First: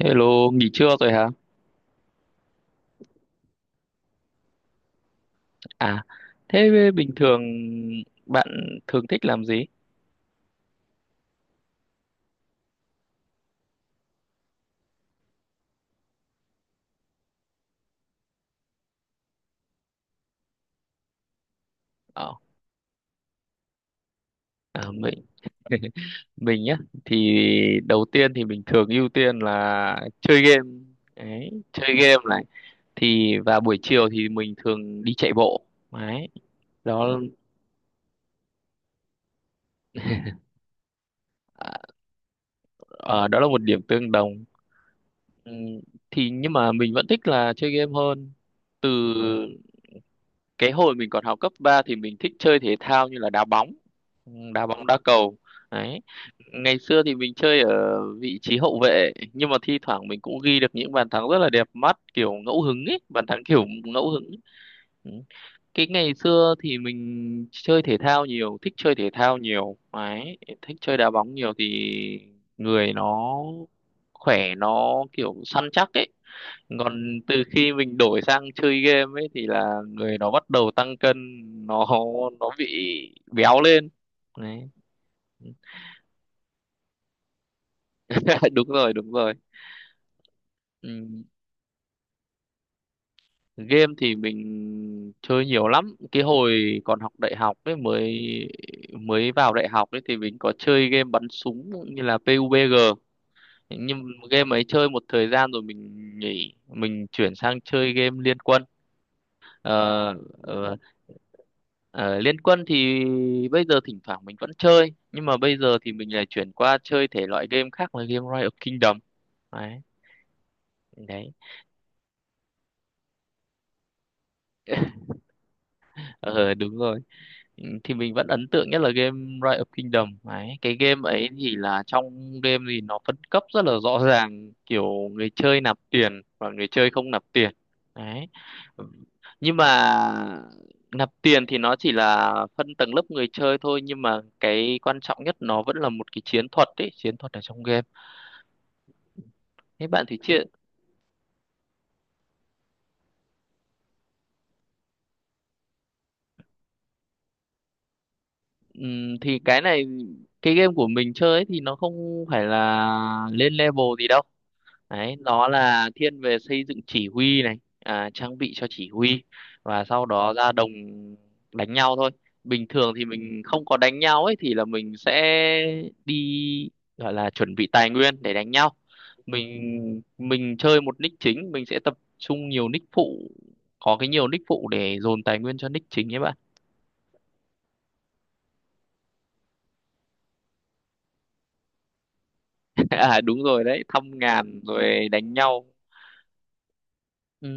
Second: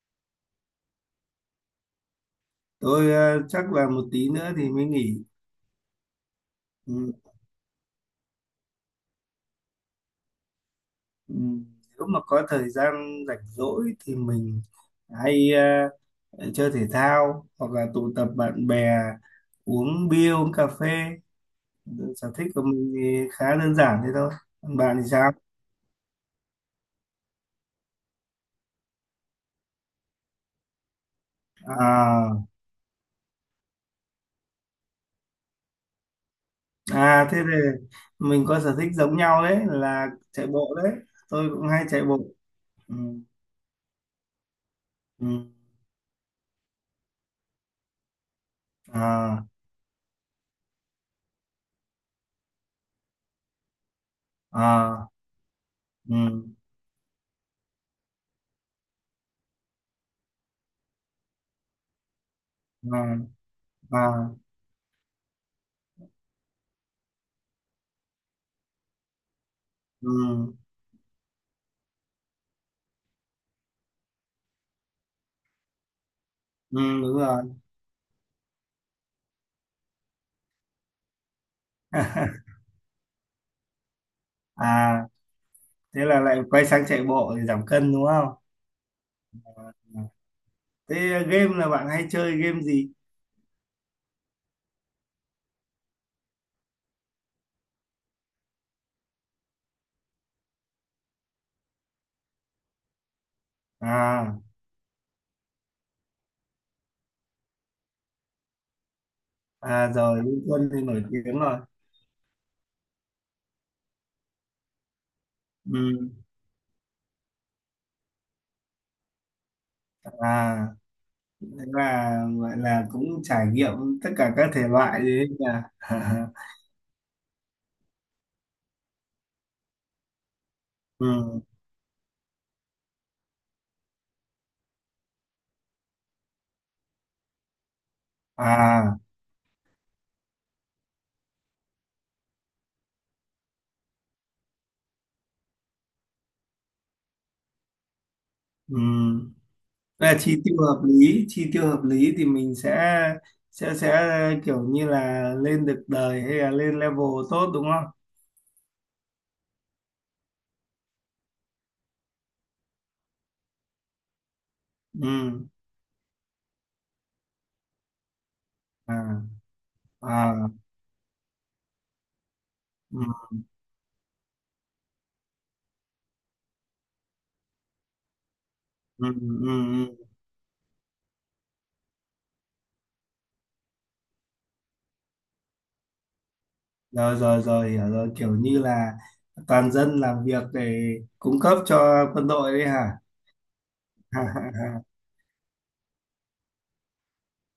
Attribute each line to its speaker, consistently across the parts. Speaker 1: Hello, nghỉ trưa rồi hả?
Speaker 2: Tôi chắc là một tí nữa thì mới nghỉ.
Speaker 1: À, thế bình
Speaker 2: Ừ,
Speaker 1: thường bạn thường thích làm gì?
Speaker 2: ừ. Nếu mà có thời gian rảnh rỗi thì mình hay chơi thể thao hoặc là tụ tập bạn bè, uống bia uống cà phê. Sở
Speaker 1: Ờ,
Speaker 2: thích của mình thì khá đơn giản thế thôi, còn
Speaker 1: à,
Speaker 2: bạn thì
Speaker 1: mình
Speaker 2: sao?
Speaker 1: mình nhá, thì đầu tiên thì mình thường ưu tiên là chơi game. Đấy, chơi game
Speaker 2: À,
Speaker 1: này. Thì và buổi chiều thì mình thường đi chạy bộ. Đấy, đó
Speaker 2: à thế thì mình có sở thích giống nhau, đấy là chạy bộ đấy, tôi cũng
Speaker 1: à,
Speaker 2: hay chạy bộ. Ừ,
Speaker 1: ờ, đó là một điểm tương đồng.
Speaker 2: ừ.
Speaker 1: Ừ, thì nhưng mà mình vẫn thích là chơi game hơn. Từ
Speaker 2: À,
Speaker 1: cái hồi mình còn học cấp 3 thì mình thích chơi thể thao như là đá bóng đá
Speaker 2: à.
Speaker 1: cầu đấy.
Speaker 2: Ừ.
Speaker 1: Ngày xưa thì mình chơi ở vị trí hậu vệ, nhưng mà thi thoảng mình cũng ghi được những bàn thắng rất là đẹp mắt kiểu ngẫu hứng ấy,
Speaker 2: À,
Speaker 1: bàn thắng kiểu
Speaker 2: à.
Speaker 1: ngẫu hứng. Ừ. Cái ngày xưa thì mình chơi thể thao nhiều, thích chơi thể thao nhiều
Speaker 2: Ừ.
Speaker 1: đấy, thích chơi đá bóng nhiều thì người nó khỏe, nó kiểu săn chắc ấy.
Speaker 2: Ừ,
Speaker 1: Còn
Speaker 2: đúng rồi.
Speaker 1: từ khi mình đổi sang chơi game ấy thì là người nó bắt đầu tăng cân, nó nó bị béo lên đấy.
Speaker 2: À thế là lại quay sang chạy bộ để giảm cân đúng không?
Speaker 1: Đúng rồi, đúng rồi.
Speaker 2: Ừ.
Speaker 1: Ừ.
Speaker 2: Thế game là bạn hay chơi game gì?
Speaker 1: Game thì mình chơi nhiều lắm, cái hồi còn học đại học ấy, mới mới vào đại học ấy thì mình có chơi game bắn súng như là PUBG, nhưng
Speaker 2: À,
Speaker 1: game ấy chơi một thời gian rồi mình nghỉ, mình chuyển sang chơi game Liên Quân.
Speaker 2: à
Speaker 1: Ờ,
Speaker 2: rồi, Liên Quân
Speaker 1: ờ,
Speaker 2: thì nổi tiếng rồi.
Speaker 1: ờ, Liên Quân thì bây giờ thỉnh thoảng mình vẫn chơi, nhưng mà bây giờ thì mình
Speaker 2: Ừ.
Speaker 1: lại chuyển qua chơi thể loại game khác là game Rise of Kingdom. Đấy.
Speaker 2: À
Speaker 1: Đấy.
Speaker 2: thế là gọi là cũng trải nghiệm tất cả các thể loại đấy nha
Speaker 1: Ờ, đúng rồi. Ừ, thì mình vẫn ấn tượng nhất là game Rise of Kingdom ấy, cái game ấy
Speaker 2: ừ.
Speaker 1: thì là trong game thì nó phân cấp rất là rõ ràng, kiểu người chơi nạp tiền và người chơi không nạp tiền. Đấy. Ừ.
Speaker 2: À.
Speaker 1: Nhưng mà nạp tiền thì nó chỉ là phân tầng lớp người chơi thôi, nhưng mà cái quan trọng nhất nó vẫn là một cái chiến thuật ấy, chiến thuật ở trong game.
Speaker 2: Ừ.
Speaker 1: Thế bạn
Speaker 2: Thế là
Speaker 1: thì chia
Speaker 2: chi tiêu hợp lý, chi tiêu hợp lý thì mình sẽ kiểu như là lên được đời hay là lên level tốt đúng không?
Speaker 1: thì cái này, cái game của mình chơi ấy thì nó không phải là lên level gì đâu. Đấy,
Speaker 2: Ừ,
Speaker 1: nó là thiên về xây dựng chỉ huy này, à, trang bị cho chỉ
Speaker 2: à,
Speaker 1: huy và sau
Speaker 2: à,
Speaker 1: đó ra đồng đánh nhau thôi. Bình thường
Speaker 2: ừ.
Speaker 1: thì mình không có đánh nhau ấy thì là mình sẽ đi, gọi là chuẩn bị tài nguyên để đánh nhau.
Speaker 2: Ừ. Ừ.
Speaker 1: mình
Speaker 2: Ừ.
Speaker 1: mình chơi một nick chính, mình sẽ tập trung nhiều nick phụ, có cái nhiều nick phụ để dồn tài nguyên cho nick chính ấy bạn.
Speaker 2: Rồi rồi rồi, hiểu rồi, kiểu như là toàn dân làm việc để cung cấp cho quân đội đấy hả?
Speaker 1: À đúng rồi đấy, thăm ngàn rồi đánh nhau.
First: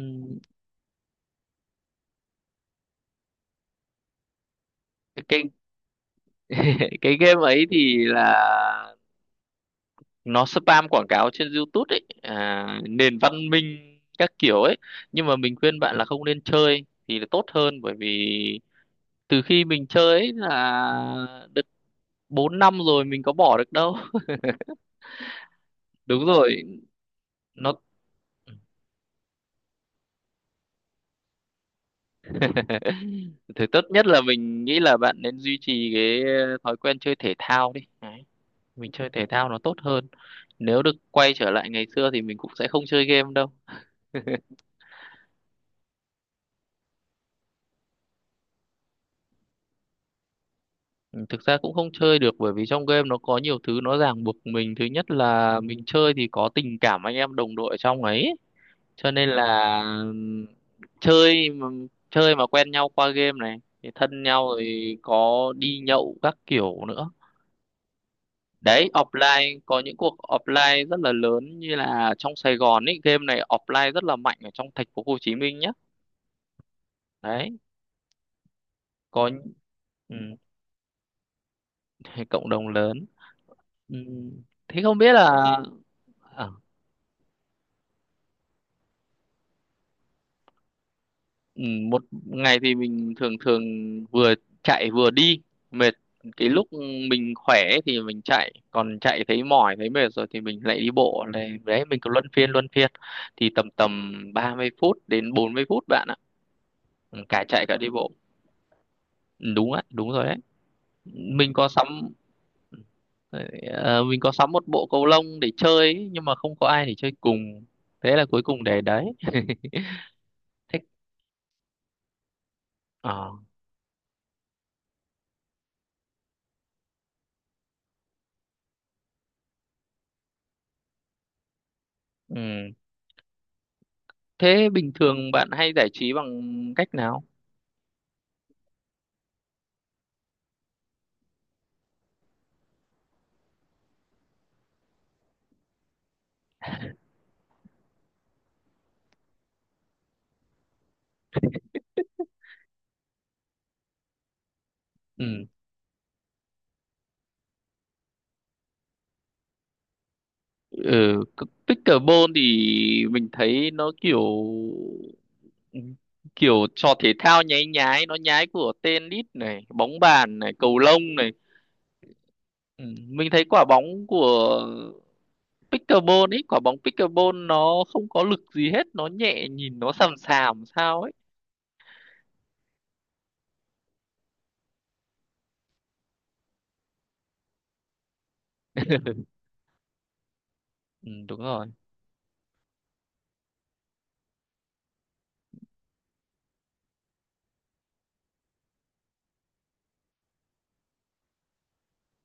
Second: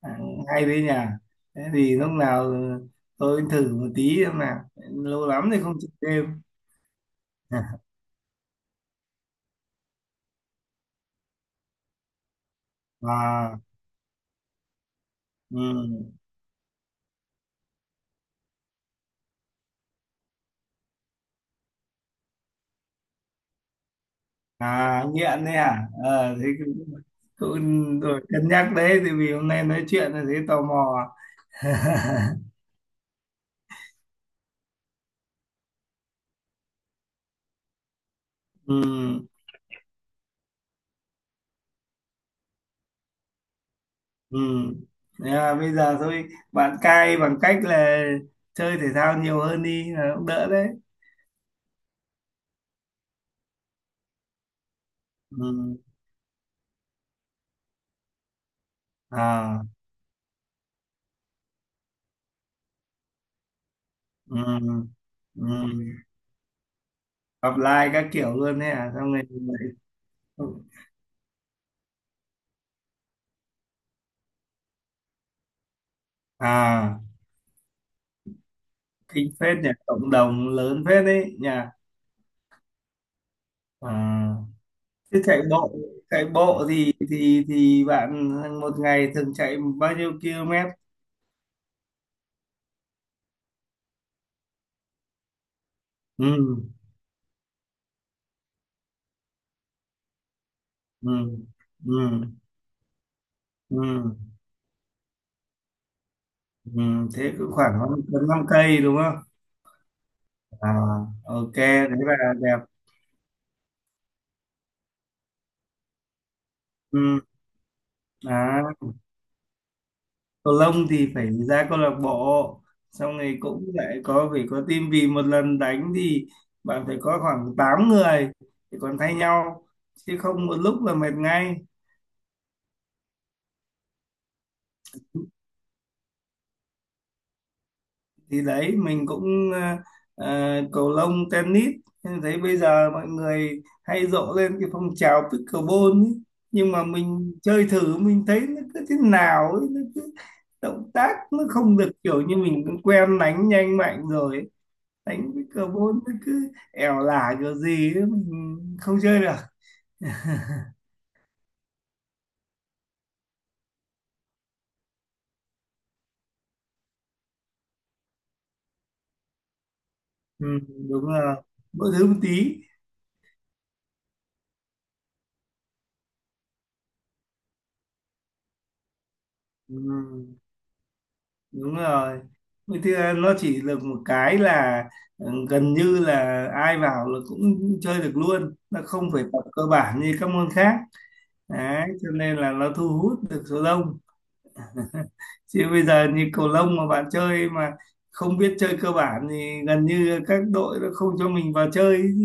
Speaker 2: À, hay đấy nhỉ, thế thì lúc nào tôi thử một tí xem nào, lâu
Speaker 1: Cái
Speaker 2: lắm thì không chơi game.
Speaker 1: cái game ấy thì là nó spam quảng cáo trên YouTube ấy, à, nền văn
Speaker 2: À,
Speaker 1: minh các kiểu ấy, nhưng mà mình
Speaker 2: ừ.
Speaker 1: khuyên bạn là không nên chơi thì là tốt hơn, bởi vì từ khi mình chơi ấy là được 4 năm rồi, mình có bỏ được đâu.
Speaker 2: À nghiện đấy hả?
Speaker 1: Đúng
Speaker 2: Ờ thế
Speaker 1: rồi.
Speaker 2: cũng,
Speaker 1: Nó.
Speaker 2: cũng rồi cân nhắc đấy, thì vì hôm nay nói chuyện là thấy tò mò.
Speaker 1: Thì tốt nhất là mình nghĩ là bạn nên duy trì cái thói quen chơi thể thao đi. Đấy.
Speaker 2: Ừ.
Speaker 1: Mình chơi thể thao nó tốt hơn, nếu được quay trở lại ngày xưa thì mình cũng sẽ không chơi game đâu.
Speaker 2: Ừ. Thế là bây giờ thôi bạn cai bằng cách là chơi thể thao nhiều hơn đi là cũng đỡ đấy.
Speaker 1: Ừ, thực ra cũng không chơi được bởi vì trong game nó có nhiều thứ nó ràng buộc mình. Thứ nhất là
Speaker 2: Ừ.
Speaker 1: mình chơi thì có tình cảm anh em đồng đội ở trong ấy. Cho nên
Speaker 2: À.
Speaker 1: là chơi mà, chơi mà quen nhau qua game này thì thân nhau
Speaker 2: Ừ.
Speaker 1: rồi, có đi
Speaker 2: Ừ.
Speaker 1: nhậu các kiểu nữa.
Speaker 2: Apply các kiểu luôn đấy,
Speaker 1: Đấy,
Speaker 2: à xong rồi
Speaker 1: offline
Speaker 2: lại-
Speaker 1: có những cuộc offline rất là lớn, như là trong Sài Gòn ấy, game này offline rất là mạnh ở trong thành phố Hồ Chí Minh nhá.
Speaker 2: à
Speaker 1: Đấy, có
Speaker 2: kinh phết nhỉ, cộng
Speaker 1: ừm,
Speaker 2: đồng lớn phết đấy nhỉ.
Speaker 1: cộng đồng lớn.
Speaker 2: À.
Speaker 1: Ừm. Thế không biết
Speaker 2: Thế chạy
Speaker 1: là
Speaker 2: bộ chạy
Speaker 1: à,
Speaker 2: bộ thì bạn một ngày thường chạy bao nhiêu km?
Speaker 1: ừ, một ngày thì mình thường thường vừa chạy vừa đi mệt, cái
Speaker 2: Ừ.
Speaker 1: lúc mình khỏe ấy thì mình chạy, còn chạy thấy mỏi thấy mệt rồi thì mình lại đi
Speaker 2: Ừ.
Speaker 1: bộ này. Đấy, mình cứ
Speaker 2: Ừ.
Speaker 1: luân phiên thì tầm tầm
Speaker 2: Ừ.
Speaker 1: 30 phút đến 40 phút bạn ạ.
Speaker 2: Ừ.
Speaker 1: Ừ,
Speaker 2: Thế
Speaker 1: cả
Speaker 2: cũng
Speaker 1: chạy
Speaker 2: khoảng
Speaker 1: cả đi bộ.
Speaker 2: năm năm cây đúng không?
Speaker 1: Ừ, đúng ạ, đúng rồi đấy.
Speaker 2: À,
Speaker 1: mình
Speaker 2: ok
Speaker 1: có sắm
Speaker 2: đấy là đẹp.
Speaker 1: ờ, mình có sắm một bộ cầu lông để chơi ấy, nhưng mà không có ai để chơi
Speaker 2: Ừ.
Speaker 1: cùng, thế là cuối
Speaker 2: À,
Speaker 1: cùng để đấy.
Speaker 2: cầu
Speaker 1: Thích
Speaker 2: lông thì phải ra câu lạc bộ, xong
Speaker 1: ờ
Speaker 2: rồi cũng lại có phải có team, vì một lần đánh thì bạn phải có khoảng 8 người thì còn thay nhau, chứ không một lúc là mệt ngay.
Speaker 1: ừ, thế bình thường bạn hay giải trí bằng cách nào?
Speaker 2: Thì đấy mình cũng cầu lông, tennis. Em thấy bây giờ mọi người hay rộ lên cái phong trào pickleball ấy. Nhưng mà mình chơi thử mình thấy nó cứ thế nào ấy, nó cứ động tác nó không được, kiểu như mình cũng quen đánh nhanh mạnh rồi ấy. Đánh
Speaker 1: Ừ.
Speaker 2: pickleball nó cứ ẻo lả kiểu gì ấy, mình không chơi được.
Speaker 1: Ừ. c- Pickleball thì mình thấy nó kiểu ừ, kiểu trò thể thao nháy nhái, nó nhái của tennis này, bóng bàn
Speaker 2: Ừ,
Speaker 1: này, cầu
Speaker 2: đúng
Speaker 1: lông này.
Speaker 2: là mỗi thứ một tí.
Speaker 1: Ừ. Mình thấy quả bóng của pickleball ấy, quả bóng pickleball nó không có lực gì hết, nó nhẹ,
Speaker 2: Ừ,
Speaker 1: nhìn nó sàm sàm sao ấy.
Speaker 2: đúng rồi. Vậy thì nó chỉ được một cái là gần như là ai vào là cũng chơi được luôn, nó không phải tập cơ bản như các môn khác.
Speaker 1: Ừ, đúng rồi.
Speaker 2: Đấy cho nên là nó thu hút được số đông, chứ bây giờ như cầu lông mà bạn chơi mà không biết chơi cơ bản thì gần như các đội nó không cho mình vào chơi ấy chứ.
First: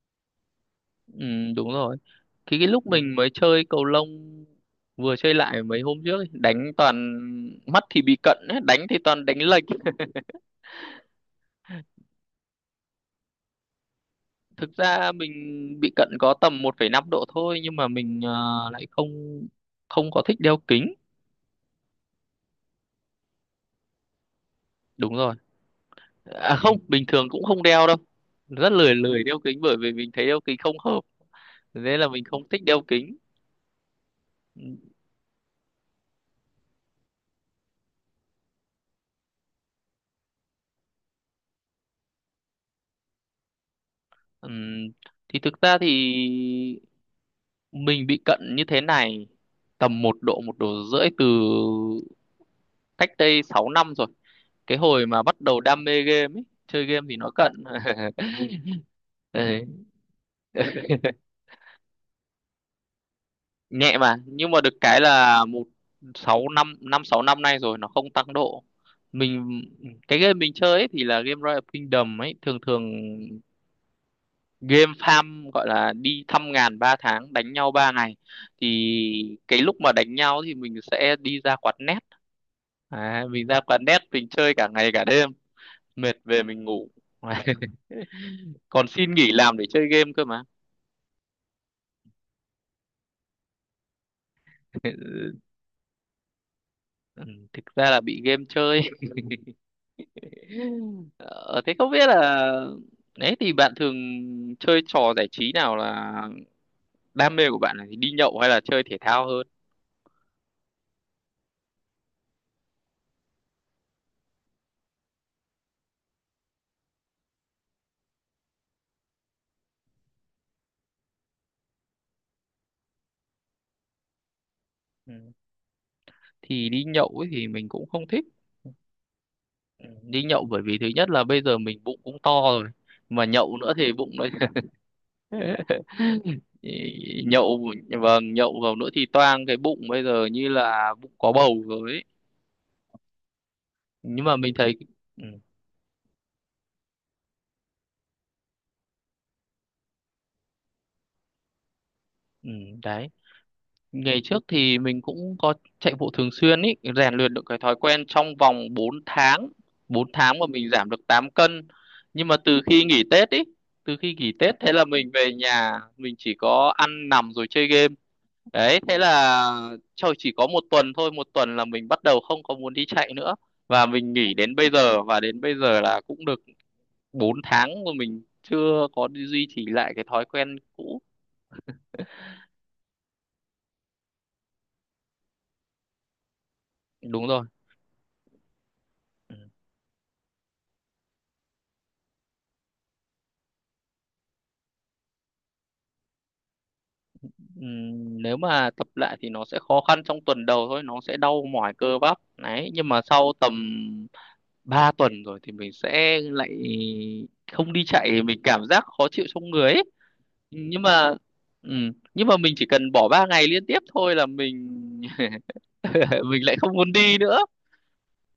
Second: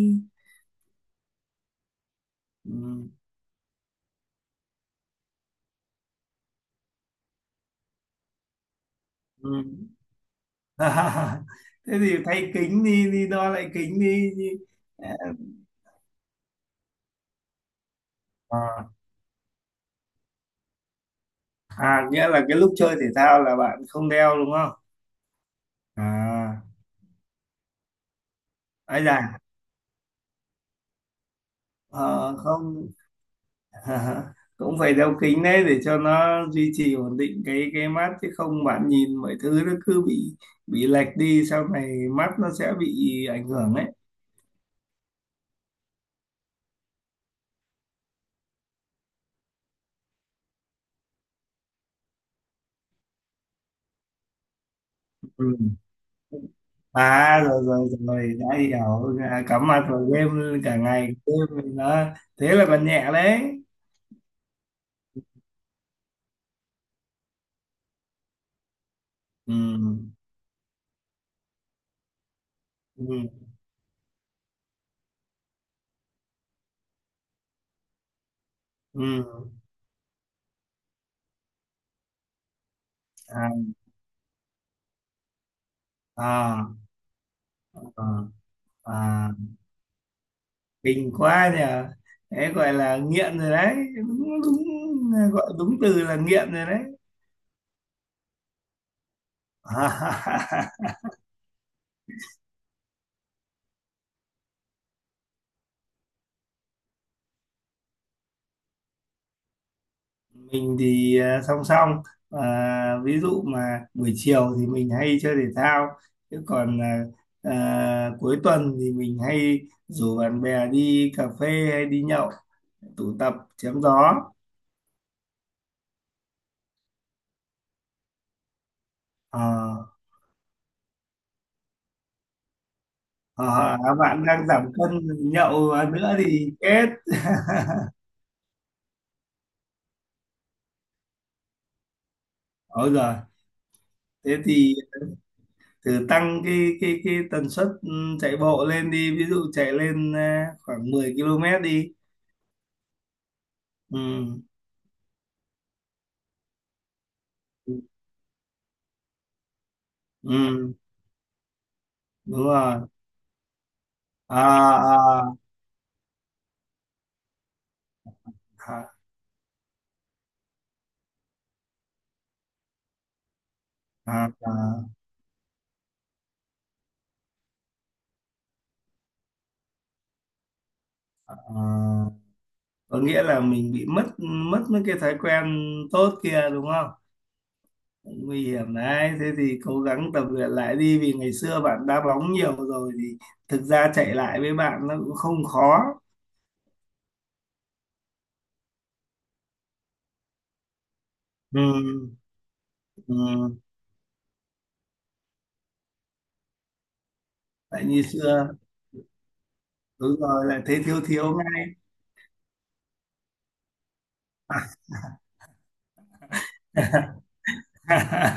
Speaker 1: Ừ, đúng rồi. Cái
Speaker 2: Ừ.
Speaker 1: lúc mình mới chơi cầu lông, vừa chơi lại mấy hôm trước ấy, đánh toàn, mắt thì bị cận ấy, đánh thì toàn đánh
Speaker 2: Ừ.
Speaker 1: lệch.
Speaker 2: Thế thì thay kính đi, đi đo lại kính đi.
Speaker 1: Thực ra mình bị cận có tầm 1,5 độ thôi, nhưng mà mình lại
Speaker 2: À,
Speaker 1: không, không có thích đeo kính.
Speaker 2: à nghĩa là cái lúc chơi thể thao là bạn không đeo đúng không?
Speaker 1: Đúng rồi. À
Speaker 2: À
Speaker 1: không, bình thường cũng không đeo đâu, rất lười,
Speaker 2: ai
Speaker 1: lười
Speaker 2: là
Speaker 1: đeo kính bởi vì mình thấy đeo kính không hợp, nên là mình
Speaker 2: ờ,
Speaker 1: không thích đeo
Speaker 2: không.
Speaker 1: kính.
Speaker 2: Cũng phải đeo kính đấy để cho nó duy trì ổn định cái mắt chứ không bạn nhìn mọi thứ nó cứ bị lệch đi, sau này mắt nó sẽ bị ảnh hưởng đấy.
Speaker 1: Ừm, thì thực ra thì mình bị cận như thế này tầm 1 độ, 1,5 độ, từ cách đây 6 năm rồi, cái hồi mà bắt
Speaker 2: Ừ.
Speaker 1: đầu đam mê game ấy, chơi game thì nó
Speaker 2: À
Speaker 1: cận.
Speaker 2: rồi rồi rồi đã hiểu. À,
Speaker 1: Đấy.
Speaker 2: cắm mặt vào game cả ngày, game thì nó. Thế là còn nhẹ đấy.
Speaker 1: Nhẹ mà, nhưng mà được cái là một sáu năm, năm sáu năm nay rồi nó không tăng độ.
Speaker 2: Ừ.
Speaker 1: Mình, cái game mình chơi ấy thì là game Royal Kingdom ấy, thường thường
Speaker 2: Ừ.
Speaker 1: game farm gọi là đi thăm ngàn 3 tháng đánh nhau 3 ngày.
Speaker 2: Ừ.
Speaker 1: Thì cái lúc mà đánh nhau thì mình sẽ đi ra quán net. À, mình
Speaker 2: À,
Speaker 1: ra quán net mình chơi cả ngày cả đêm, mệt về mình
Speaker 2: à,
Speaker 1: ngủ.
Speaker 2: à,
Speaker 1: Còn
Speaker 2: à.
Speaker 1: xin nghỉ làm để chơi game cơ mà.
Speaker 2: Kinh quá nhờ, đấy gọi là nghiện rồi đấy, đúng đúng, gọi đúng từ là nghiện rồi đấy.
Speaker 1: Ừ, thực ra là bị game chơi. Ờ, thế không biết là đấy, thì bạn thường chơi trò giải trí nào, là đam mê của bạn là đi nhậu hay là chơi thể thao hơn?
Speaker 2: Mình thì song song, ví dụ mà buổi chiều thì mình hay chơi thể thao, chứ còn cuối tuần thì mình hay rủ bạn bè đi cà phê hay đi nhậu, tụ tập chém gió.
Speaker 1: Ừ. Thì đi nhậu ấy thì mình cũng không thích.
Speaker 2: Ờ,
Speaker 1: Ừ. Đi nhậu bởi vì thứ nhất là bây giờ mình bụng cũng to rồi. Mà
Speaker 2: ờ,
Speaker 1: nhậu nữa thì
Speaker 2: à,
Speaker 1: bụng
Speaker 2: bạn
Speaker 1: nó
Speaker 2: đang giảm cân, nhậu nữa thì chết.
Speaker 1: ý- nhậu, vâng nhậu vào nữa thì toang, cái bụng bây giờ như là bụng có bầu rồi ấy.
Speaker 2: Ôi giời,
Speaker 1: Nhưng mà
Speaker 2: thế
Speaker 1: mình thấy
Speaker 2: thì
Speaker 1: ừ,
Speaker 2: thử tăng cái tần suất chạy bộ lên đi, ví dụ chạy lên khoảng 10 km đi.
Speaker 1: ừ, đấy.
Speaker 2: Ừ.
Speaker 1: Ngày trước thì mình cũng có chạy bộ thường xuyên ý, rèn luyện được cái thói quen trong vòng 4 tháng, 4 tháng mà mình
Speaker 2: Ừ
Speaker 1: giảm được 8 cân. Nhưng mà
Speaker 2: đúng
Speaker 1: từ
Speaker 2: rồi,
Speaker 1: khi nghỉ Tết ý, từ khi nghỉ Tết thế là mình
Speaker 2: à,
Speaker 1: về
Speaker 2: à,
Speaker 1: nhà, mình chỉ có ăn nằm rồi chơi game. Đấy,
Speaker 2: à,
Speaker 1: thế là trời chỉ có 1 tuần thôi, 1 tuần là mình bắt đầu không có muốn đi chạy nữa. Và mình
Speaker 2: à,
Speaker 1: nghỉ đến bây
Speaker 2: à,
Speaker 1: giờ, và đến bây giờ là cũng được 4 tháng mà mình chưa có duy trì lại cái thói quen cũ.
Speaker 2: à. Có nghĩa là mình bị mất mất mấy cái thói quen tốt kia đúng không?
Speaker 1: Đúng rồi.
Speaker 2: Nguy hiểm đấy, thế thì cố gắng tập luyện lại đi, vì ngày xưa bạn đá bóng nhiều rồi thì thực ra chạy lại với bạn nó cũng không khó.
Speaker 1: Nếu mà tập lại thì nó sẽ khó khăn trong tuần đầu thôi, nó sẽ đau mỏi cơ
Speaker 2: Ừ,
Speaker 1: bắp đấy, nhưng mà sau tầm
Speaker 2: ừ.
Speaker 1: 3 tuần rồi thì mình sẽ lại không đi
Speaker 2: Tại như
Speaker 1: chạy mình
Speaker 2: xưa,
Speaker 1: cảm giác khó chịu trong người ấy.
Speaker 2: đúng rồi lại
Speaker 1: Nhưng
Speaker 2: thấy thiếu
Speaker 1: mà
Speaker 2: thiếu ngay.
Speaker 1: nhưng mà mình chỉ cần bỏ 3 ngày liên tiếp thôi là mình mình lại không muốn đi nữa.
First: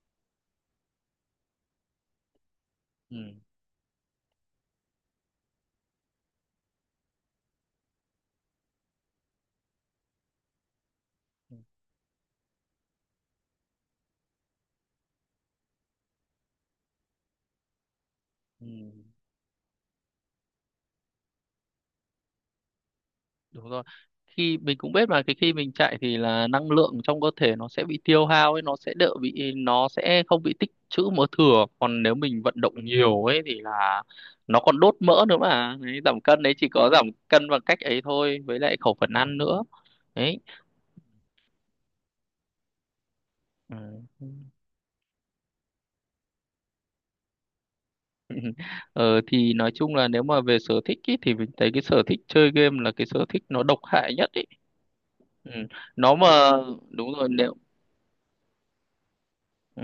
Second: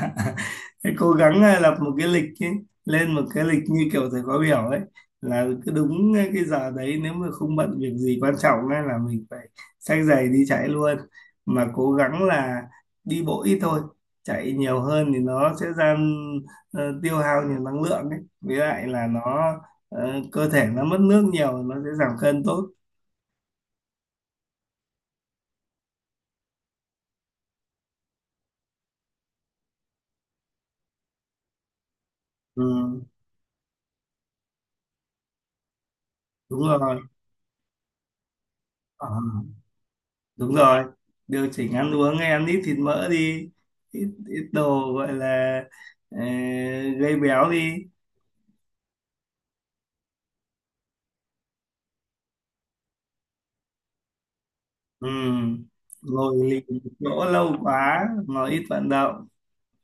Speaker 2: Thế cố gắng lập một cái lịch ấy, lên một
Speaker 1: Ừm.
Speaker 2: cái lịch như kiểu thầy khóa biểu ấy, là cứ đúng cái giờ đấy, nếu mà không bận việc gì quan trọng ấy, là mình phải xách giày đi chạy luôn,
Speaker 1: Ừm.
Speaker 2: mà cố gắng là đi bộ ít thôi, chạy nhiều hơn thì nó sẽ ra tiêu hao nhiều năng lượng ấy, với lại
Speaker 1: Ừm.
Speaker 2: là nó cơ thể nó mất nước nhiều, nó sẽ giảm cân tốt.
Speaker 1: Đúng rồi, khi mình cũng biết mà cái khi mình chạy thì là năng lượng trong cơ thể nó sẽ bị tiêu hao ấy, nó sẽ đỡ bị, nó sẽ không bị tích trữ mỡ thừa, còn nếu mình vận động
Speaker 2: Ừ,
Speaker 1: nhiều ấy thì là nó còn đốt mỡ nữa mà. Đấy, giảm cân đấy
Speaker 2: đúng
Speaker 1: chỉ có
Speaker 2: rồi.
Speaker 1: giảm cân bằng cách ấy thôi, với lại khẩu
Speaker 2: Ờ.
Speaker 1: phần ăn nữa. Đấy.
Speaker 2: Đúng rồi, điều chỉnh ăn uống, hay ăn ít thịt mỡ đi. Ít
Speaker 1: Ừ.
Speaker 2: ít đồ gọi là ờ, gây béo đi.
Speaker 1: Ờ, thì nói chung là nếu mà về sở thích ý, thì mình thấy cái sở thích chơi game là cái sở thích nó độc hại nhất ý.
Speaker 2: Ừ.
Speaker 1: Ừ. Nó
Speaker 2: Ngồi
Speaker 1: mà
Speaker 2: lì một
Speaker 1: đúng
Speaker 2: chỗ
Speaker 1: rồi.
Speaker 2: lâu quá, ngồi ít vận động.
Speaker 1: Ừ.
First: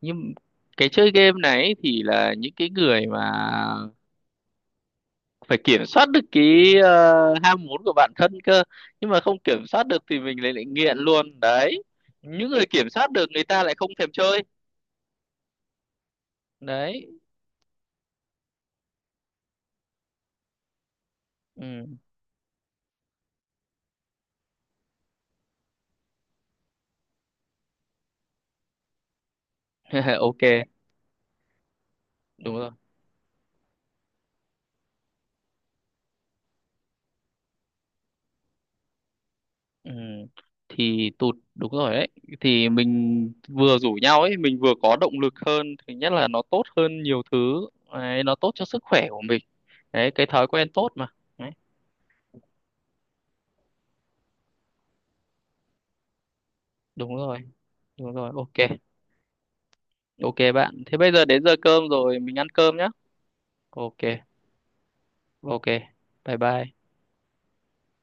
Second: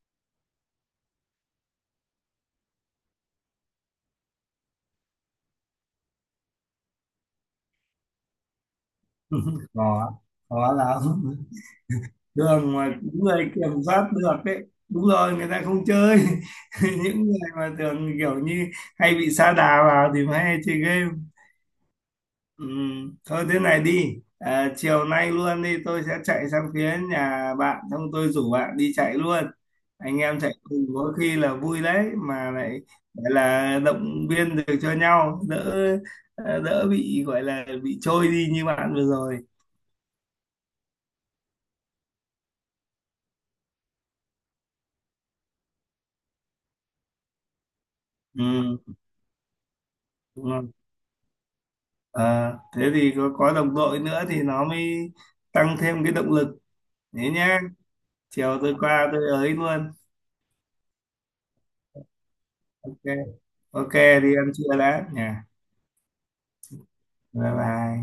Speaker 1: Nhưng cái chơi game này ấy thì là những cái người mà phải kiểm soát được cái ờ, ham muốn của bản thân cơ, nhưng mà không kiểm soát được
Speaker 2: Khó,
Speaker 1: thì mình lại lại
Speaker 2: khó
Speaker 1: nghiện
Speaker 2: lắm.
Speaker 1: luôn đấy. Những người
Speaker 2: Đường
Speaker 1: kiểm
Speaker 2: mà
Speaker 1: soát được người
Speaker 2: người
Speaker 1: ta lại
Speaker 2: kiểm
Speaker 1: không
Speaker 2: soát
Speaker 1: thèm
Speaker 2: được
Speaker 1: chơi.
Speaker 2: đấy, đúng rồi người ta không chơi.
Speaker 1: Đấy.
Speaker 2: Những người mà thường kiểu như hay bị sa đà vào thì mới hay chơi game.
Speaker 1: Ừ.
Speaker 2: Ừ, thôi thế này đi à, chiều nay luôn đi, tôi sẽ chạy sang phía nhà bạn xong tôi rủ bạn đi chạy luôn. Anh em chạy
Speaker 1: Ok,
Speaker 2: cùng có khi là vui đấy, mà
Speaker 1: đúng rồi.
Speaker 2: lại gọi là động viên được cho nhau, đỡ đỡ bị gọi là bị trôi đi như bạn vừa rồi.
Speaker 1: Ừ. Thì tụt đúng rồi đấy, thì mình vừa rủ nhau ấy mình vừa có động lực hơn, thứ nhất là nó tốt hơn nhiều thứ. Đấy, nó tốt cho sức
Speaker 2: Ừ,
Speaker 1: khỏe của mình. Đấy, cái thói
Speaker 2: đúng
Speaker 1: quen
Speaker 2: không?
Speaker 1: tốt mà. Đấy,
Speaker 2: À, thế thì có đồng đội nữa thì nó mới tăng thêm cái động lực.
Speaker 1: đúng
Speaker 2: Thế
Speaker 1: rồi.
Speaker 2: nhá,
Speaker 1: Đúng rồi,
Speaker 2: chiều tôi
Speaker 1: ok.
Speaker 2: qua tôi ấy luôn.
Speaker 1: Ok bạn. Thế bây giờ đến giờ cơm rồi, mình ăn cơm nhá.
Speaker 2: Ok, ok,
Speaker 1: Ok,
Speaker 2: đi ăn trưa đã nhà.
Speaker 1: ok. Bye bye.
Speaker 2: Bye bye.